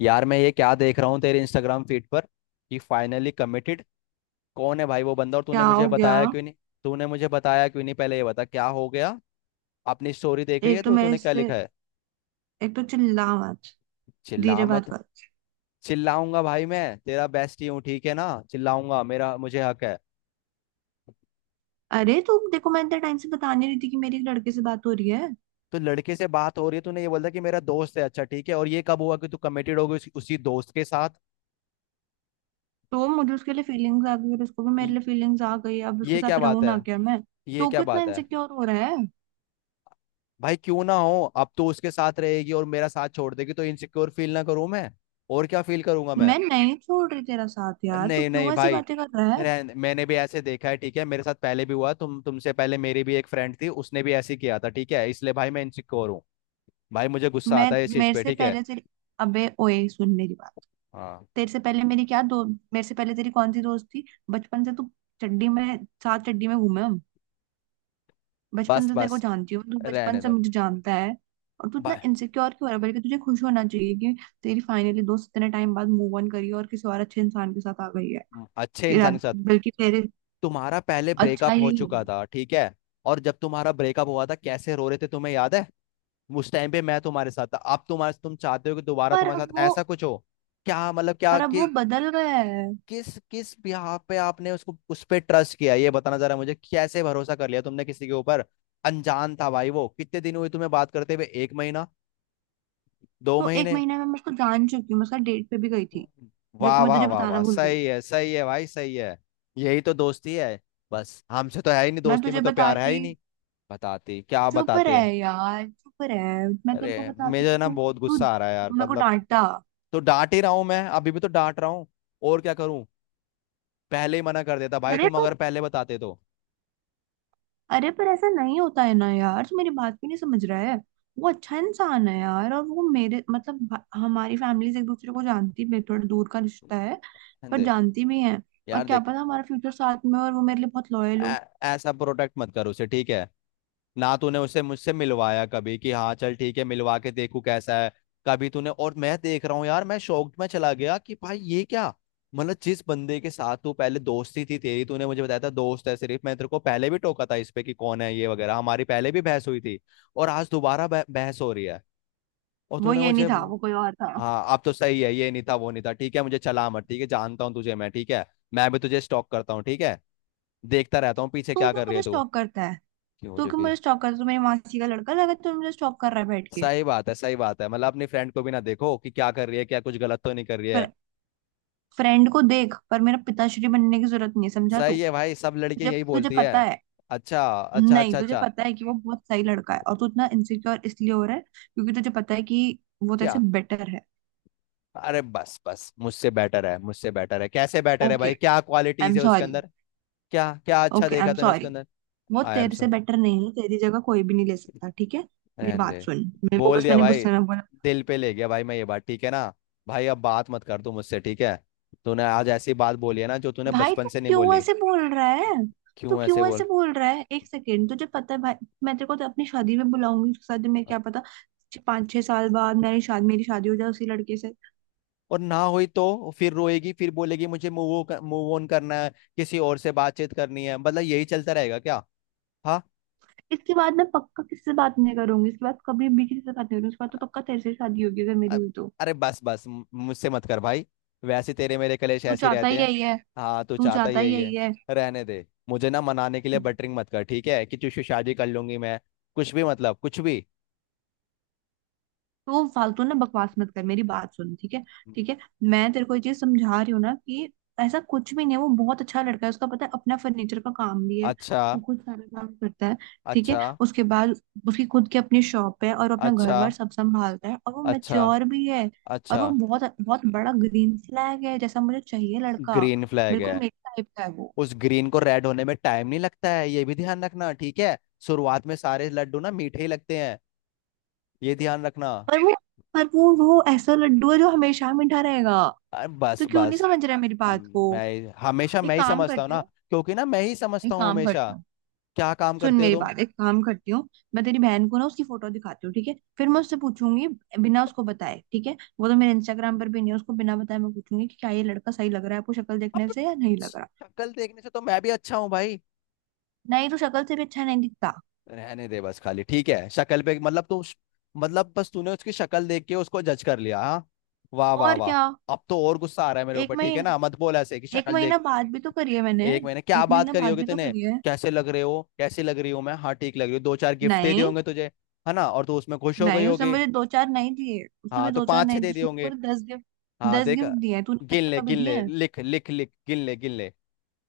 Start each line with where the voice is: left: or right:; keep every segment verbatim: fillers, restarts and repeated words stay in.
left: यार मैं ये क्या देख रहा हूँ तेरे इंस्टाग्राम फीड पर कि फाइनली कमिटेड। कौन है भाई वो बंदा, और तूने
right: क्या
left: मुझे
right: हो गया?
left: बताया क्यों नहीं? तूने मुझे बताया क्यों नहीं, पहले ये बता क्या हो गया। अपनी स्टोरी देख रही
right: एक
left: है
right: तो
left: तू,
right: मेरे
left: तूने क्या
right: से
left: लिखा है?
right: एक तो चिल्ला मत,
left: चिल्ला
right: धीरे बात
left: मत?
right: कर।
left: चिल्लाऊंगा भाई, मैं तेरा बेस्ट ही हूँ, ठीक है ना, चिल्लाऊंगा, मेरा मुझे हक है।
right: अरे तुम देखो, मैं इतने टाइम से बता नहीं रही थी कि मेरी एक लड़के से बात हो रही है।
left: तो लड़के से बात हो रही है, तूने ये बोला कि मेरा दोस्त है, अच्छा ठीक है, और ये कब हुआ कि तू कमिटेड हो गई उसी, उसी दोस्त के साथ?
right: तो मुझे उसके लिए फीलिंग्स आ गई और उसको भी मेरे
left: ये
right: लिए फीलिंग्स आ गई। अब उसके
left: ये क्या
right: साथ
left: बात
right: रहूं
left: है?
right: ना, क्या मैं?
left: ये
right: तो
left: क्या
right: कितना
left: बात है?
right: इनसिक्योर हो रहा है।
left: भाई क्यों ना हो, अब तो उसके साथ रहेगी और मेरा साथ छोड़ देगी, तो इनसिक्योर फील ना करूं मैं? और क्या फील करूंगा मैं?
right: मैं नहीं छोड़ रही तेरा साथ यार, तू
left: नहीं नहीं
right: क्यों ऐसी
left: भाई,
right: बातें कर रहा है?
left: रहन- मैंने भी ऐसे देखा है, ठीक है, मेरे साथ पहले भी हुआ, तुम तुमसे पहले मेरी भी एक फ्रेंड थी, उसने भी ऐसे ही किया था, ठीक है, इसलिए भाई मैं इनसिक्योर हूँ। भाई मुझे गुस्सा
right: मैं
left: आता है इस चीज
right: मेरे
left: पे,
right: से
left: ठीक है।
right: पहले तेरी अबे ओए, सुन मेरी बात।
left: हाँ।
right: तेरे से पहले मेरी क्या दो मेरे से पहले तेरी कौन सी दोस्त थी? बचपन से तू चड्डी में साथ, चड्डी में घूमे हम। बचपन
left: बस
right: से तेरे को
left: बस।
right: जानती हूँ, तू बचपन
left: रहने
right: से
left: दो
right: मुझे जानता है। और तू इतना
left: भाई।
right: इनसिक्योर क्यों हो रहा है? बल्कि तुझे खुश होना चाहिए कि तेरी फाइनली दोस्त इतने टाइम बाद मूव ऑन करी है और किसी और अच्छे इंसान के साथ आ गई है।
left: हम्म, अच्छे
right: कि रा-
left: इंसान के साथ?
right: बल्कि तेरे
left: तुम्हारा पहले
right: अच्छा
left: ब्रेकअप हो
right: ही हो।
left: चुका था, ठीक है? और जब तुम्हारा ब्रेकअप हुआ था, कैसे रो रहे थे तुम्हें याद है? उस टाइम पे मैं तुम्हारे साथ था, अब तुम्हारे तुम चाहते हो कि दोबारा
right: पर
left: तुम्हारे
right: अब
left: साथ
right: वो
left: ऐसा कुछ हो? क्या मतलब क्या
right: पर अब वो
left: कि,
right: बदल गया है।
left: किस किस बिहाफ पे आपने उसको उस पे ट्रस्ट किया, ये बताना जरा मुझे, कैसे भरोसा कर लिया तुमने किसी के ऊपर? अनजान था भाई वो, कितने दिन हुए तुम्हें बात करते हुए, एक महीना, दो
right: तो एक
left: महीने
right: महीने में मैं उसको जान चुकी हूँ, मैं उसका डेट पे भी गई थी, जो कि
left: वाह
right: मैं
left: वाह
right: तुझे
left: वाह
right: बताना
left: वाह,
right: भूल गई।
left: सही है सही है भाई, सही है। यही तो दोस्ती है। बस हमसे तो है ही नहीं
right: मैं
left: दोस्ती,
right: तुझे
left: में तो प्यार है
right: बताती
left: ही नहीं। बताती क्या,
right: चुप
left: बताते
right: रह
left: हैं।
right: यार, चुप रह। मैं तेरे को
left: अरे
right: बताती
left: मुझे
right: तो
left: ना
right: तू
left: बहुत
right: तू
left: गुस्सा आ रहा है यार,
right: मेरे को
left: मतलब।
right: डांटता।
left: तो डांट ही रहा हूं मैं, अभी भी तो डांट रहा हूँ। और क्या करूं? पहले ही मना कर देता भाई,
right: अरे
left: तुम अगर
right: पर
left: पहले बताते तो।
right: अरे पर ऐसा नहीं होता है ना यार, तू मेरी बात भी नहीं समझ रहा है। वो अच्छा इंसान है यार, और वो मेरे मतलब भा- हमारी फैमिली एक दूसरे को जानती भी है, थोड़ा दूर का रिश्ता है पर
left: दे,
right: जानती भी है। और
left: यार
right: क्या
left: देख,
right: पता हमारा फ्यूचर साथ में हो और वो मेरे लिए बहुत लॉयल हो।
left: ऐ- ऐसा प्रोटेक्ट मत कर उसे, ठीक है? ना तूने उसे मुझसे मिलवाया कभी कि हाँ चल ठीक है, मिलवा के देखू कैसा है। कभी तूने, और मैं देख रहा हूँ यार, मैं शॉक्ड में चला गया कि भाई ये क्या। मतलब जिस बंदे के साथ तू पहले दोस्ती थी तेरी, तूने मुझे बताया था दोस्त है सिर्फ, मैं तेरे को पहले भी टोका था इस पे कि कौन है ये वगैरह, हमारी पहले भी बहस हुई थी। और आज दोबारा बह- बहस हो रही है। और
right: वो
left: तूने
right: ये
left: मुझे।
right: नहीं था, वो कोई और था।
left: हाँ, अब तो सही है, ये नहीं था वो नहीं था, ठीक है, मुझे चला मत, ठीक है, जानता हूँ तुझे मैं, ठीक है। मैं भी तुझे स्टॉक करता हूँ, ठीक है, देखता रहता हूँ पीछे
right: तू
left: क्या
right: क्यों
left: कर रही
right: मुझे
left: है तू।
right: स्टॉक करता है
left: क्यों
right: तू
left: जो
right: क्यों
left: कि।
right: मुझे स्टॉक करता है? तू मेरी मासी का लड़का लगा, तू मुझे स्टॉक कर रहा है बैठ के।
left: सही बात है, सही बात है, मतलब अपनी फ्रेंड को भी ना देखो कि क्या कर रही है, क्या कुछ गलत तो नहीं कर रही है।
right: पर फ्रेंड को देख, पर मेरा पिताश्री बनने की जरूरत नहीं है, समझा तू।
left: सही है भाई, सब लड़कियां
right: जब तुझे
left: यही
right: तुझे
left: बोलती है।
right: पता है
left: अच्छा अच्छा
right: नहीं,
left: अच्छा
right: तुझे
left: अच्छा।
right: पता है कि वो बहुत सही लड़का है, और तू इतना इनसिक्योर इसलिए हो रहा है क्योंकि तुझे पता है कि वो तेरे
left: क्या?
right: से बेटर है।
left: अरे बस बस, मुझसे बेटर है, मुझसे बेटर है, कैसे बेटर है
right: ओके,
left: भाई, क्या
right: आई
left: क्वालिटीज
right: एम
left: है उसके
right: सॉरी।
left: अंदर? क्या क्या अच्छा
right: ओके, आई
left: देखा
right: एम
left: तूने
right: सॉरी।
left: उसके अंदर?
right: वो
left: आई एम
right: तेरे
left: सो।
right: से बेटर नहीं है, तेरी जगह कोई भी नहीं ले सकता, ठीक है। मेरी
left: रहने
right: बात
left: दे।
right: सुन, मेरे को,
left: बोल
right: बस
left: दिया
right: मैंने
left: भाई,
right: गुस्से में बोला।
left: दिल पे ले गया भाई मैं ये बात, ठीक है ना? भाई अब बात मत कर तू मुझसे, ठीक है? तूने आज ऐसी बात बोली है ना, जो तूने
right: भाई,
left: बचपन
right: तू
left: से नहीं
right: क्यों
left: बोली।
right: ऐसे बोल रहा है? तू
left: क्यों ऐसे
right: क्यों
left: बोल।
right: ऐसे बोल रहा है? एक सेकेंड, तुझे पता है भाई। मैं तेरे को तो अपनी शादी में बुलाऊंगी उसके साथ में, क्या पता छ- पाँच छह साल बाद मेरी शादी मेरी शादी हो जाए उसी लड़के से।
left: और ना हुई तो फिर रोएगी, फिर बोलेगी मुझे मूव मूव ऑन करना है, किसी और से बातचीत करनी है, मतलब यही चलता रहेगा क्या? हाँ।
right: इसके बाद मैं पक्का किससे बात नहीं करूंगी, इसके बाद कभी भी किसी से बात नहीं करूंगी, इसके बाद तो पक्का तेरे से शादी होगी अगर मेरी
left: अ-
right: हुई तो।
left: अरे बस बस, मु- मुझसे मत कर भाई। वैसे तेरे मेरे कलेश
right: तू
left: ऐसे ही
right: चाहता ही
left: रहते हैं।
right: यही है
left: हाँ, तू
right: तू
left: चाहता ही
right: चाहता ही
left: यही
right: यही
left: है।
right: है।
left: रहने दे, मुझे ना मनाने के लिए बटरिंग मत कर, ठीक है, कि तुझसे शादी कर लूंगी मैं, कुछ भी, मतलब कुछ भी।
right: तो फालतू ना बकवास मत कर, मेरी बात सुन, ठीक है? ठीक है, मैं तेरे को ये चीज समझा रही हूँ ना, कि ऐसा कुछ भी नहीं है। वो बहुत अच्छा लड़का है, उसका पता है, अपना फर्नीचर का काम भी है,
left: अच्छा।
right: वो खुद सारा काम करता है। ठीक है,
left: अच्छा।
right: उसके बाद उसकी खुद की अपनी शॉप है, और अपना घर
left: अच्छा।
right: बार सब संभालता है, और वो
left: अच्छा।
right: मेच्योर भी है। और
left: अच्छा।
right: वो बहुत बहुत बड़ा ग्रीन फ्लैग है, जैसा मुझे चाहिए लड़का।
left: ग्रीन फ्लैग है?
right: बिल्कुल मेरे टाइप का है वो।
left: उस ग्रीन को रेड होने में टाइम नहीं लगता है, ये भी ध्यान रखना, ठीक है। शुरुआत में सारे लड्डू ना मीठे ही लगते हैं, ये ध्यान रखना।
right: पर वो पर वो वो ऐसा लड्डू है जो हमेशा मीठा रहेगा।
left: अरे बस
right: तो क्यों नहीं
left: बस।
right: समझ रहा है मेरी बात को?
left: हम्म, मैं हमेशा, मैं
right: एक
left: ही
right: काम
left: समझता हूँ
right: करती
left: ना,
right: हूँ
left: क्योंकि ना मैं ही समझता
right: एक
left: हूँ
right: काम
left: हमेशा।
right: करती हूँ
left: क्या काम
right: सुन
left: करते हो
right: मेरी
left: तुम?
right: बात, एक काम करती हूँ। मैं तेरी बहन को ना उसकी फोटो दिखाती हूँ, ठीक है, फिर मैं उससे पूछूंगी बिना उसको बताए। ठीक है, वो तो मेरे इंस्टाग्राम पर भी नहीं है, उसको बिना बताए मैं पूछूंगी कि क्या ये लड़का सही लग रहा है आपको शक्ल देखने
left: अब
right: से, या नहीं लग रहा?
left: शक्ल देखने से तो मैं भी अच्छा हूँ भाई।
right: नहीं, तो शक्ल से भी अच्छा नहीं दिखता।
left: रहने दे बस खाली, ठीक है, शक्ल पे मतलब तू, मतलब बस तूने उसकी शक्ल देख के उसको जज कर लिया, हाँ? वाह वाह
right: और
left: वाह।
right: क्या?
left: अब तो और गुस्सा आ रहा है मेरे
right: एक
left: ऊपर, ठीक है
right: महीना
left: ना, मत बोल ऐसे कि
right: एक
left: शक्ल
right: महीना
left: देख।
right: बाद भी तो करी है मैंने,
left: एक महीने क्या
right: एक
left: बात
right: महीना
left: करी
right: बाद
left: होगी
right: भी तो
left: तूने?
right: करी है।
left: कैसे लग रहे हो, कैसे लग रही हूँ मैं, हाँ ठीक लग रही हूँ, दो चार गिफ्ट दे दिए
right: नहीं,
left: होंगे तुझे, है ना, और तू उसमें खुश हो गई
right: नहीं, उसने
left: होगी।
right: मुझे दो चार नहीं दिए, उसने
left: हाँ,
right: मुझे
left: तो
right: दो चार
left: पाँच छह
right: नहीं
left: दे
right: दिए
left: दिए
right: उसने
left: होंगे।
right: पूरे दस गिफ्ट,
left: हाँ
right: दस
left: देखा।
right: गिफ्ट दिए हैं। तूने आज
left: गिन
right: तक
left: ले
right: कभी
left: गिन
right: दिए
left: ले,
right: हैं?
left: लिख लिख लिख, गिन ले गिन ले।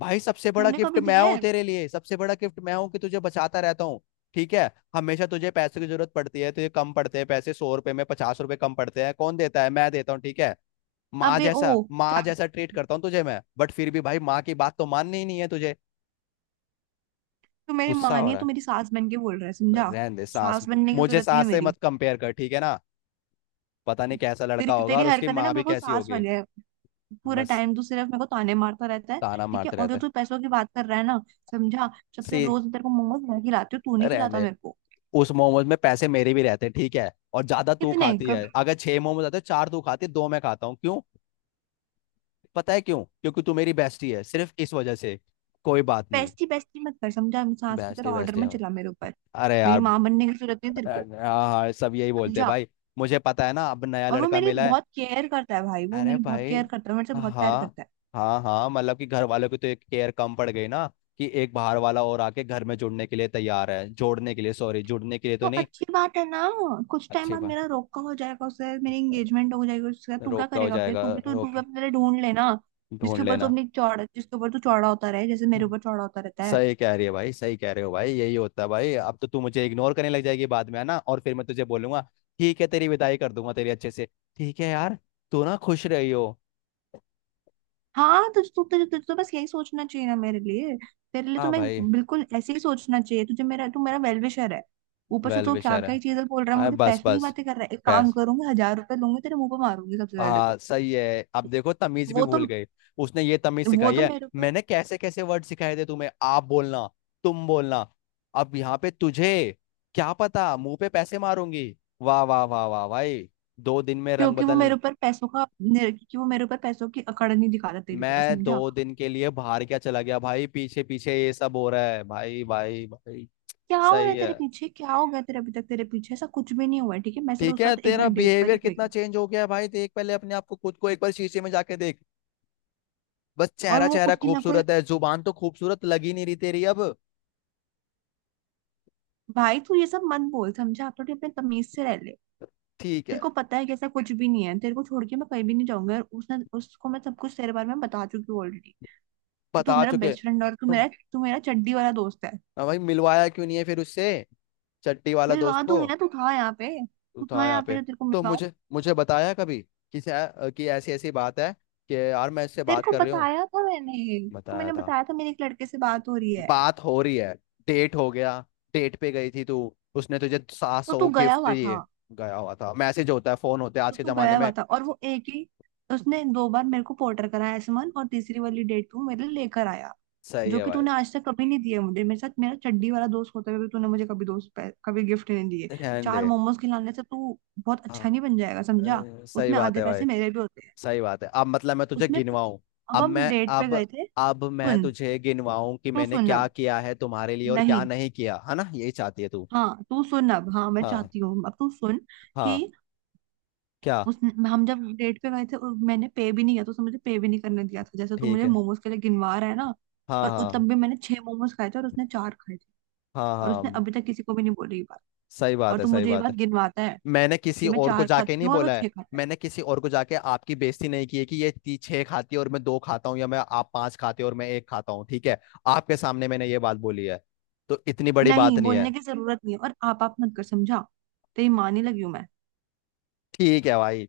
left: भाई सबसे बड़ा
right: तूने
left: गिफ्ट
right: कभी
left: मैं
right: दिए
left: हूँ
right: हैं?
left: तेरे लिए, सबसे बड़ा गिफ्ट मैं हूँ कि तुझे बचाता रहता हूँ। ठीक है, हमेशा तुझे पैसे की जरूरत पड़ती है, तुझे कम पड़ते हैं पैसे, सौ रुपए में पचास रुपए कम पड़ते हैं, कौन देता है, मैं देता हूँ, ठीक है। माँ
right: अबे ओ,
left: जैसा, माँ जैसा ट्रीट करता हूँ तुझे मैं, बट फिर भी भाई माँ की बात तो माननी ही नहीं है तुझे।
right: तू मेरी माँ
left: गुस्सा हो
right: नहीं है,
left: रहा
right: तू
left: है?
right: मेरी सास बन के बोल रहा है,
left: भाई,
right: समझा।
left: रहने दे सास,
right: सास बनने की
left: मुझे
right: जरूरत नहीं है
left: सास से
right: मेरी।
left: मत कंपेयर कर, ठीक है ना, पता नहीं कैसा लड़का
right: तेरी
left: होगा
right: तेरी
left: और उसकी
right: हरकत है ना,
left: माँ भी
right: बिल्कुल
left: कैसी
right: सास
left: होगी।
right: वाली है। पूरे
left: बस।
right: टाइम तू सिर्फ मेरे को ताने मारता रहता है,
left: ताना
right: ठीक है?
left: मारते
right: और जो
left: रहते।
right: तू पैसों की बात कर रहा है ना, समझा, सबसे
left: सी।
right: रोज तेरे को मोमोज मैं खिलाती हूँ, तू नहीं
left: रहने
right: खिलाता
left: दे।
right: मेरे को।
left: उस मोमोज में पैसे मेरे भी रहते हैं, ठीक है, और ज्यादा तू
right: कितने?
left: खाती
right: कब?
left: है, अगर छह मोमोज आते हैं, चार तू खाती है, दो मैं खाता हूँ, क्यों? पता है क्यों, क्योंकि तू मेरी बेस्टी है, सिर्फ इस वजह से। कोई बात नहीं।
right: बेस्टी बेस्टी मत कर, समझा, सास की तरह
left: बेस्टी
right: ऑर्डर
left: बेस्टी
right: मत
left: हूँ।
right: चला मेरे ऊपर।
left: अरे
right: मेरी
left: यार।
right: माँ बनने की जरूरत नहीं तेरे
left: अ-
right: को,
left: हाँ हाँ, सब यही बोलते हैं
right: समझा?
left: भाई, मुझे पता है ना, अब नया
right: और वो
left: लड़का
right: मेरी
left: मिला है।
right: बहुत केयर करता है भाई, वो
left: अरे
right: मेरी बहुत
left: भाई।
right: केयर करता है मेरे से बहुत प्यार
left: हाँ।
right: करता है।
left: हाँ हाँ, मतलब कि घर वालों की तो एक केयर कम पड़ गई ना, कि एक बाहर वाला और आके घर में जुड़ने के लिए तैयार है, जोड़ने के लिए, सॉरी, जुड़ने के लिए, तो
right: तो
left: नहीं।
right: अच्छी बात है ना, कुछ टाइम
left: अच्छी
right: बाद
left: बात।
right: मेरा रोका हो जाएगा उससे, मेरी एंगेजमेंट हो जाएगी उससे। तू क्या
left: रोका हो
right: करेगा फिर?
left: जाएगा,
right: तू भी तो तू भी
left: रोक।
right: अपने लिए ढूंढ लेना, जिसके
left: ढूंढ
right: ऊपर तू
left: लेना।
right: अपनी चौड़ा जिसके ऊपर तू चौड़ा होता रहे, जैसे मेरे
left: हम्म।
right: ऊपर चौड़ा होता रहता है।
left: सही कह रही है भाई, सही कह रहे हो भाई, यही होता है भाई, अब तो तू मुझे इग्नोर करने लग जाएगी बाद में, है ना, और फिर मैं तुझे बोलूंगा ठीक है, तेरी विदाई कर दूंगा तेरी अच्छे से, ठीक है यार, तू ना खुश रही हो।
right: हाँ, तुझे तू तुझे तुझे तो बस यही सोचना चाहिए ना मेरे लिए। तेरे लिए तो
left: हाँ
right: मैं
left: भाई।
right: बिल्कुल ऐसे ही सोचना चाहिए तुझे मेरा। तू मेरा वेल विशर है। ऊपर से
left: वेल
right: तू क्या
left: विशर है।
right: क्या चीजें बोल रहा है,
left: हाँ,
right: मुझे
left: बस
right: पैसों की
left: बस।
right: बातें कर रहा है, एक काम
left: बस।
right: करूंगी, हजार रुपए लूंगी, तेरे मुंह पे मारूंगी सबसे पहले
left: हाँ
right: तो।
left: सही है, अब देखो तमीज भी
right: वो तो
left: भूल गई, उसने ये तमीज
right: वो
left: सिखाई
right: तो
left: है,
right: मेरे ऊपर
left: मैंने कैसे कैसे वर्ड सिखाए थे तुम्हें, आप बोलना, तुम बोलना। अब यहाँ पे तुझे, क्या पता मुंह पे पैसे मारूंगी। वाह वाह वाह वाह भाई, दो दिन में रंग
right: क्योंकि वो
left: बदल।
right: मेरे ऊपर पैसों का निर- क्योंकि वो मेरे ऊपर पैसों की अकड़ नहीं दिखाता तेरी तरह,
left: मैं
right: समझा।
left: दो दिन के लिए बाहर क्या चला गया भाई, पीछे पीछे ये सब हो रहा है, भाई भाई भाई।
right: क्या हो रहा है
left: सही है।
right: तेरे पीछे? क्या हो गया तेरे अभी तक तेरे पीछे ऐसा कुछ भी नहीं हुआ है, ठीक है, मैं सिर्फ
left: ठीक
right: उसका
left: है,
right: एक
left: तेरा
right: बार डेट पर
left: बिहेवियर
right: ही गई
left: कितना
right: हूँ।
left: चेंज हो गया है भाई, देख पहले अपने आप को, खुद को एक बार शीशे में जाके देख, बस
right: और
left: चेहरा,
right: वो
left: चेहरा
right: उसकी ना कोई
left: खूबसूरत है, जुबान तो खूबसूरत लग ही नहीं रही तेरी अब।
right: भाई, तू ये सब मन बोल, समझा, थोड़ी अपने तमीज से रह ले।
left: ठीक
right: तेरे
left: है।
right: को पता है कि ऐसा कुछ भी नहीं है, तेरे को छोड़ के मैं कहीं भी नहीं जाऊंगा। और उसने उसको मैं सब कुछ तेरे बारे में बता चुकी हूँ ऑलरेडी, कि तू
left: बता
right: मेरा
left: चुके
right: बेस्ट फ्रेंड, और तू
left: तुम।
right: मेरा तू मेरा चड्डी वाला दोस्त है।
left: हाँ भाई, मिलवाया क्यों नहीं है फिर उससे, चट्टी वाला दोस्त
right: मिलवा
left: को।
right: दूंगी ना, तू था यहाँ पे?
left: तू
right: तू था
left: था यहाँ
right: यहाँ पे
left: पे
right: जो तेरे को
left: तो,
right: मिलवाऊं?
left: मुझे मुझे बताया कभी कि, सै- कि ऐसी ऐसी बात है, कि यार मैं इससे
right: तेरे
left: बात
right: को
left: कर रही हूँ?
right: बताया था मैंने तेरे को
left: बताया
right: मैंने
left: था?
right: बताया था, मेरे एक लड़के से बात हो रही है।
left: बात हो रही है, डेट हो गया, डेट पे गई थी तू, उसने तुझे सात
right: तो
left: सौ
right: तू गया
left: गिफ्ट
right: हुआ था।
left: दिए? गया हुआ था? मैसेज होता है, फोन होते हैं
right: तो
left: आज के
right: तू
left: जमाने
right: गया हुआ
left: में।
right: था और वो एक ही उसने दो बार मेरे को पोर्टर कराया एसमन, और तीसरी वाली डेट तू मेरे लिए लेकर आया,
left: सही
right: जो
left: है
right: कि
left: भाई।
right: तूने आज तक कभी नहीं दिया मुझे। मेरे साथ मेरा चड्डी वाला दोस्त होते हुए भी तूने मुझे कभी दोस्त पे- कभी गिफ्ट नहीं दिए।
left: रहने दे।
right: चार मोमोज खिलाने से तू बहुत
left: हाँ,
right: अच्छा नहीं बन जाएगा,
left: अ,
right: समझा।
left: सही
right: उसमें
left: बात
right: आधे
left: है
right: पैसे
left: भाई,
right: मेरे भी होते हैं।
left: सही बात है, अब मतलब मैं तुझे
right: उसमें अब
left: गिनवाऊं? अब
right: हम
left: मैं,
right: डेट पे
left: अब
right: गए थे।
left: अब मैं
right: सुन
left: तुझे गिनवाऊं कि
right: तू
left: मैंने
right: सुन
left: क्या
right: अब,
left: किया है तुम्हारे लिए और क्या
right: नहीं,
left: नहीं किया है, ना यही चाहती है तू?
right: हाँ, तू सुन अब, हाँ मैं
left: हाँ।
right: चाहती हूँ, अब तू सुन, कि
left: हाँ। क्या?
right: उस हम जब डेट पे गए थे और मैंने पे भी नहीं किया था, उसने मुझे पे भी नहीं करने दिया था, जैसे तू
left: ठीक
right: मुझे
left: है।
right: मोमोज के लिए गिनवा रहा है ना।
left: हाँ
right: और उस
left: हाँ।
right: तब भी मैंने छह मोमोज खाए थे और उसने चार खाए थे।
left: हाँ
right: और उसने
left: हाँ।
right: अभी तक किसी को भी नहीं बोली ये बात,
left: सही
right: और
left: बात है,
right: तू
left: सही
right: मुझे ये
left: बात
right: बात
left: है,
right: गिनवाता है
left: मैंने किसी
right: कि मैं
left: और को
right: चार
left: जाके
right: खाती
left: नहीं
right: हूँ और वो
left: बोला है,
right: छह खाता है।
left: मैंने किसी और को जाके आपकी बेइज्जती नहीं की है कि ये ती छह खाती है और मैं दो खाता हूँ, या मैं आप पांच खाते हो और मैं एक खाता हूँ, ठीक है, आपके सामने मैंने ये बात बोली है, तो इतनी बड़ी
right: नहीं
left: बात नहीं
right: बोलने
left: है।
right: की जरूरत नहीं है, और आप आप मत कर, समझा, तेरी माँ नहीं लगी हूं मैं।
left: ठीक है भाई,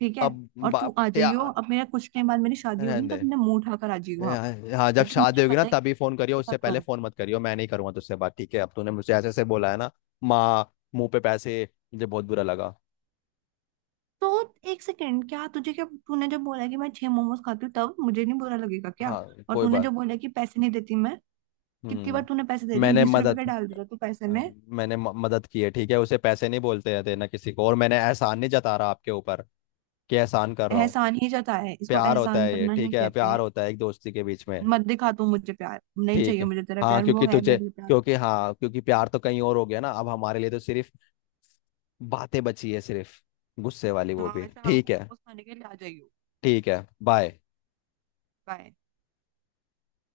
right: ठीक है,
left: अब
right: और तू
left: बाप
right: आ
left: या।
right: जाइयो, अब मेरा कुछ टाइम बाद मेरी शादी
left: रहने
right: होगी ना,
left: दे।
right: तब मैं मुंह उठाकर आ जाइयो वहां पर?
left: या- हाँ, जब
right: क्योंकि
left: शादी
right: मुझे
left: होगी ना
right: पता है कि
left: तभी फोन
right: मैं
left: करियो,
right: किसके
left: उससे
right: साथ
left: पहले
right: रहूंगी।
left: फोन मत करियो, मैं नहीं करूंगा तुझसे बात, ठीक है, अब तूने मुझे ऐसे ऐसे बोला है ना, माँ मुंह पे पैसे, मुझे बहुत बुरा लगा।
right: तो एक सेकेंड, क्या तुझे क्या तूने जब बोला कि मैं छह मोमोज खाती हूँ तब मुझे नहीं बुरा लगेगा क्या?
left: हाँ
right: और
left: कोई
right: तूने
left: बात।
right: जब बोला कि पैसे नहीं देती मैं, कितनी बार
left: हम्म
right: तूने पैसे दे दिए?
left: मैंने
right: बीस रुपए
left: मदद,
right: का डाल दिया तू पैसे
left: अ,
right: में।
left: मैंने म- मदद की है, ठीक है, उसे पैसे नहीं बोलते हैं देना किसी को, और मैंने एहसान नहीं जता रहा आपके ऊपर कि एहसान कर रहा हूँ,
right: एहसान ही जताया है, इसको
left: प्यार होता
right: एहसान
left: है ये,
right: करना ही
left: ठीक है,
right: कहते
left: प्यार
right: हैं।
left: होता है एक दोस्ती के बीच में।
right: मत दिखा तू मुझे प्यार, नहीं
left: ठीक
right: चाहिए
left: है।
right: मुझे तेरा
left: हाँ
right: प्यार। वो
left: क्योंकि
right: है
left: तुझे,
right: मेरे लिए प्यार।
left: क्योंकि हाँ, क्योंकि प्यार तो कहीं और हो गया ना, अब हमारे लिए तो सिर्फ बातें बची है सिर्फ, गुस्से वाली, वो भी
right: हाँ, शाम को
left: ठीक है।
right: मोमोज खाने के लिए आ जाइयो।
left: ठीक है, बाय।
right: बाय।